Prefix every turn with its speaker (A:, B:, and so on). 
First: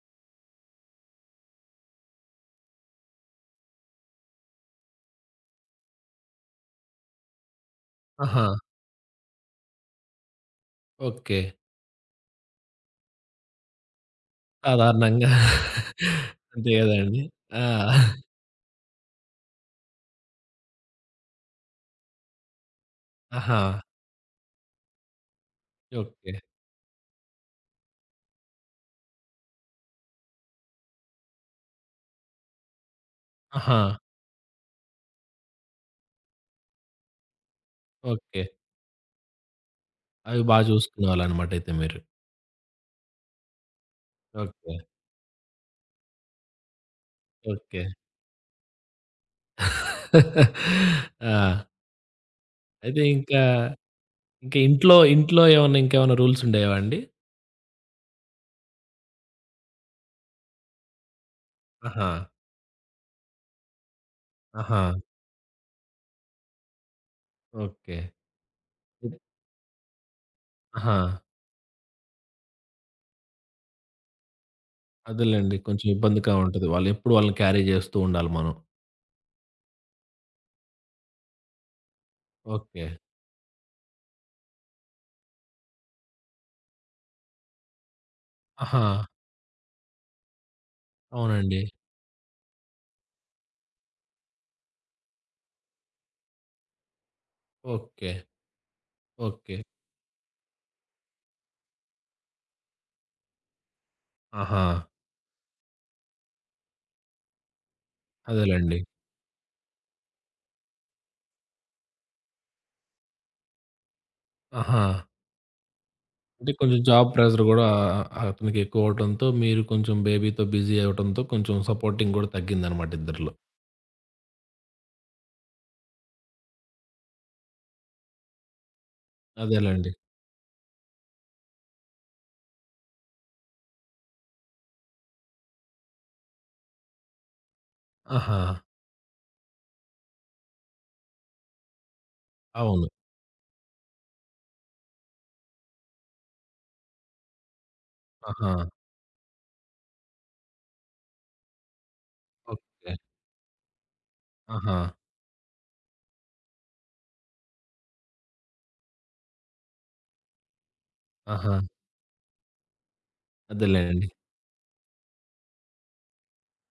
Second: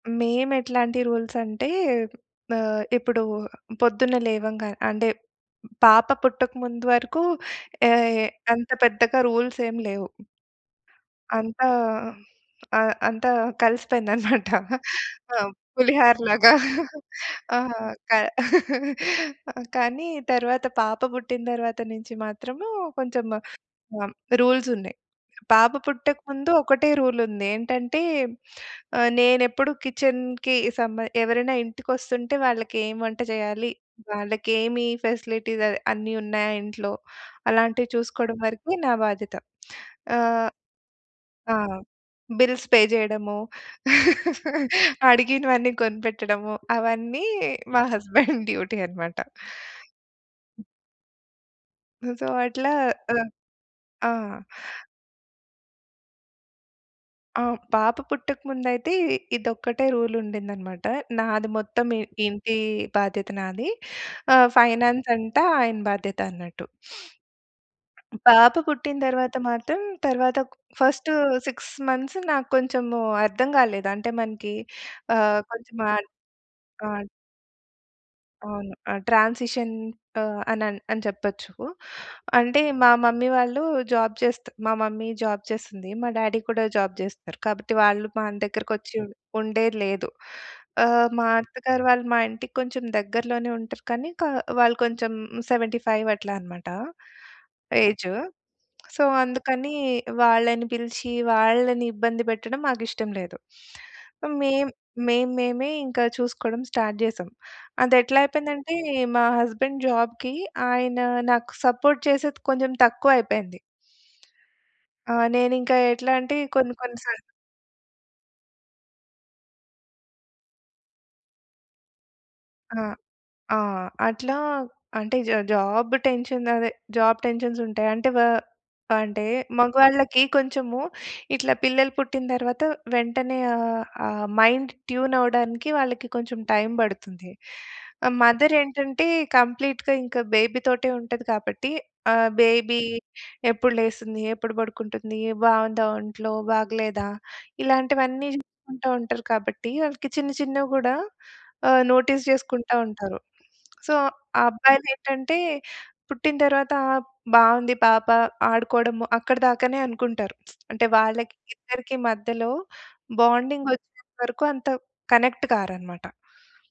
A: మేము ఎట్లాంటి రూల్స్ అంటే, ఆహ్, ఇప్పుడు పొద్దున్నే లేవంగానే అంటే పాప పుట్టక ముందు వరకు యాయ్
B: ఆహా!
A: అంత పెద్దగా రూల్సేం లేవు.
B: ఓకె.
A: అంతా ఆహ్, అంతా కలిసిపోయిందనమాట.
B: సాధారణంగా.
A: ఆ! పులిహర‌లాగా.
B: అంతే కదండి.
A: ఆ!
B: ఆ!
A: క ఆ! కానీ తరువాత పాప బుట్టిన తరువాత నుంచి మాత్రము కొంచెం ఆహ్,
B: ఆహా!
A: హ్మ్. రూల్సున్నాయి. పాప పుట్టక
B: ఓకె.
A: ముందు ఒకటే రూల్ ఉంది. ఏంటంటే ఆహ్, నేనెప్పుడు కిచెన్‌కి సంబ ఎవరైనా ఇంటికొస్తుంటే వాళ్ళకేం వంట చేయాలి?
B: ఆహా!
A: వాళ్ళకి ఏమి ఫెసిలిటీస్ అవి అన్నీ ఉన్నాయా ఇంట్లో? అలాంటివి చూసుకోవడం
B: ఓకె.
A: వరకే నా బాధ్యత.
B: అవి
A: ఆహ్,
B: బా జూసుకునే వాళ్ళనమాట
A: ఆ!
B: అయితే మీరు?
A: బిల్స్ పే జేయడము,
B: ఓకె.
A: అడిగినవన్నీ కొనిపెట్టడము, అవన్నీ మా
B: ఓకె.
A: హస్బెండ్ డ్యూటీ అనమాట.
B: ఆ!
A: సో అట్లా
B: అయితే
A: ఆ!
B: ఇంకా,
A: ఆ!
B: ఇంకా ఇంట్లో, ఇంట్లో ఏవన్నా ఇంకేవన్నా రూల్స్ ఉండేవా అండి?
A: ఆహ్, హ్మ్, పాప పుట్టక ముందయితే ఇదొక్కటే రూల్ ఉండిందనమాట. నాది మొత్తమి
B: ఆహా!
A: ఇంటి బాధ్యత నాది. ఆ!
B: ఆహా!
A: ఫైనాన్స్ అంట ఆయన బాధ్యత అన్నట్టు.
B: ఓకె.
A: పాప పుట్టిన
B: ఇది
A: తరువాత మాత్రం తరువాత ఒక ఫస్ట్
B: ఆహా!
A: 6 మంత్స్ నాకు కొంచెము అర్థం గాలేదు. అంటే మనకి ఆహ్,
B: అదేలెండి.
A: కొంచెం
B: కొంచెం
A: మాట్
B: ఇబ్బందిగా ఉంటది.
A: ఆడ్
B: వాళ్ళెప్పుడు వాళ్ళని క్యారీ జేస్తూ ఉండాలి మనం.
A: అవును. ఆ! ట్రాన్సిషన్ ఆహ్, అనన్ అని చెప్పొచ్చు. అంటే మా
B: ఓకె.
A: మమ్మీ వాళ్ళు జాబు చేస్తూ మా మమ్మీ జాబు చేస్తుంది. మా డ్యాడీ కూడా జాబు జేస్తారు. కాబట్టి వాళ్ళు మన దగ్గరకి వచ్చి
B: ఆహా!
A: ఉం ఉండేది లేదు. ఆహ్, మా
B: అవునండి.
A: అత్తగారు వాళ్ళు మా ఇంటికి కొంచెం దగ్గరలోనే ఉంటారు. కానీ కా వాళ్ళు కొంచెం 75 అట్లా అనమాట.
B: ఓకె.
A: Age so
B: okay.
A: అందుకని వాళ్ళని పిలిచి వాళ్ళని ఇబ్బంది పెట్టడం మాకిష్టం లేదు. మేం
B: ఆహా!
A: మేము మేమే ఇంకా చూసుకోవడం స్టార్ట్ జేశాం. అదెట్లా అయిపోయిందంటే,
B: అదేలెండి.
A: మా హస్బెండ్ జాబుకి, ఆయన నాకు సపోర్ట్ చేసేది కొంచెం తక్కువయిపోయింది.
B: ఆహా!
A: ఆ! నేనింకా ఎట్లా అంటే,
B: అంటే
A: కొన్ని
B: కొంచెం
A: కొన్ని
B: జాబ్
A: సార్లు
B: ప్రెషర్ గూడా అ అతనికి ఎక్కువ అవటంతో, మీరు కొంచెం బేబీ‌తో బిజీ అవ్వడంతో, కొంచెం సపోర్టింగ్ గూడా
A: ఆ!
B: తగ్గిందనమాట ఇద్దరిలో.
A: ఆ! అట్లా అంటే జా జాబు టెన్షన్ అదే జాబు టెన్షన్స్ ఉంటాయి. అంటే వా అంటే
B: అదేలెండి.
A: మగవాళ్ళకి కొంచెము ఇట్లా పిల్లలు పుట్టిన తర్వాత వెంటనే ఆహ్, ఆ మైండ్ ట్యూన్ అవ్వడానికి వాళ్ళకి కొంచెం టైం బడుతుంది. ఆ
B: ఆహా!
A: మదరేంటంటే కంప్లీట్‌గా ఇంకా బేబీతోటే ఉంటది కాబట్టి ఆ బేబీ
B: అవును.
A: ఎప్పుడు లేస్తుంది? ఎప్పుడు పడుకుంటుంది? బావుందా ఒంట్లో? బాగలేదా? ఇలాంటివన్నీ,
B: ఆహా!
A: చూసుకుంటూ ఉంటారు కాబట్టి వాళ్ళకి చిన్న చిన్నవి గూడా ఆహ్, నోటీస్ జేసుకుంటా
B: ఓకె.
A: ఉంటారు. సో
B: ఆహా!
A: అబ్బాయిలు ఏంటంటే, పుట్టిన తరువాత ఆప్ బావుంది పాప. ఆడుకోవడము, అక్కడిదాకనే అనుకుంటారు. అంటే వాళ్ళకి
B: ఆహా!
A: ఇద్దరికి మధ్యలో బాండింగ్ వచ్చే
B: అదేలేండి.
A: వరకు అంత కనెక్ట్ కారనమాట.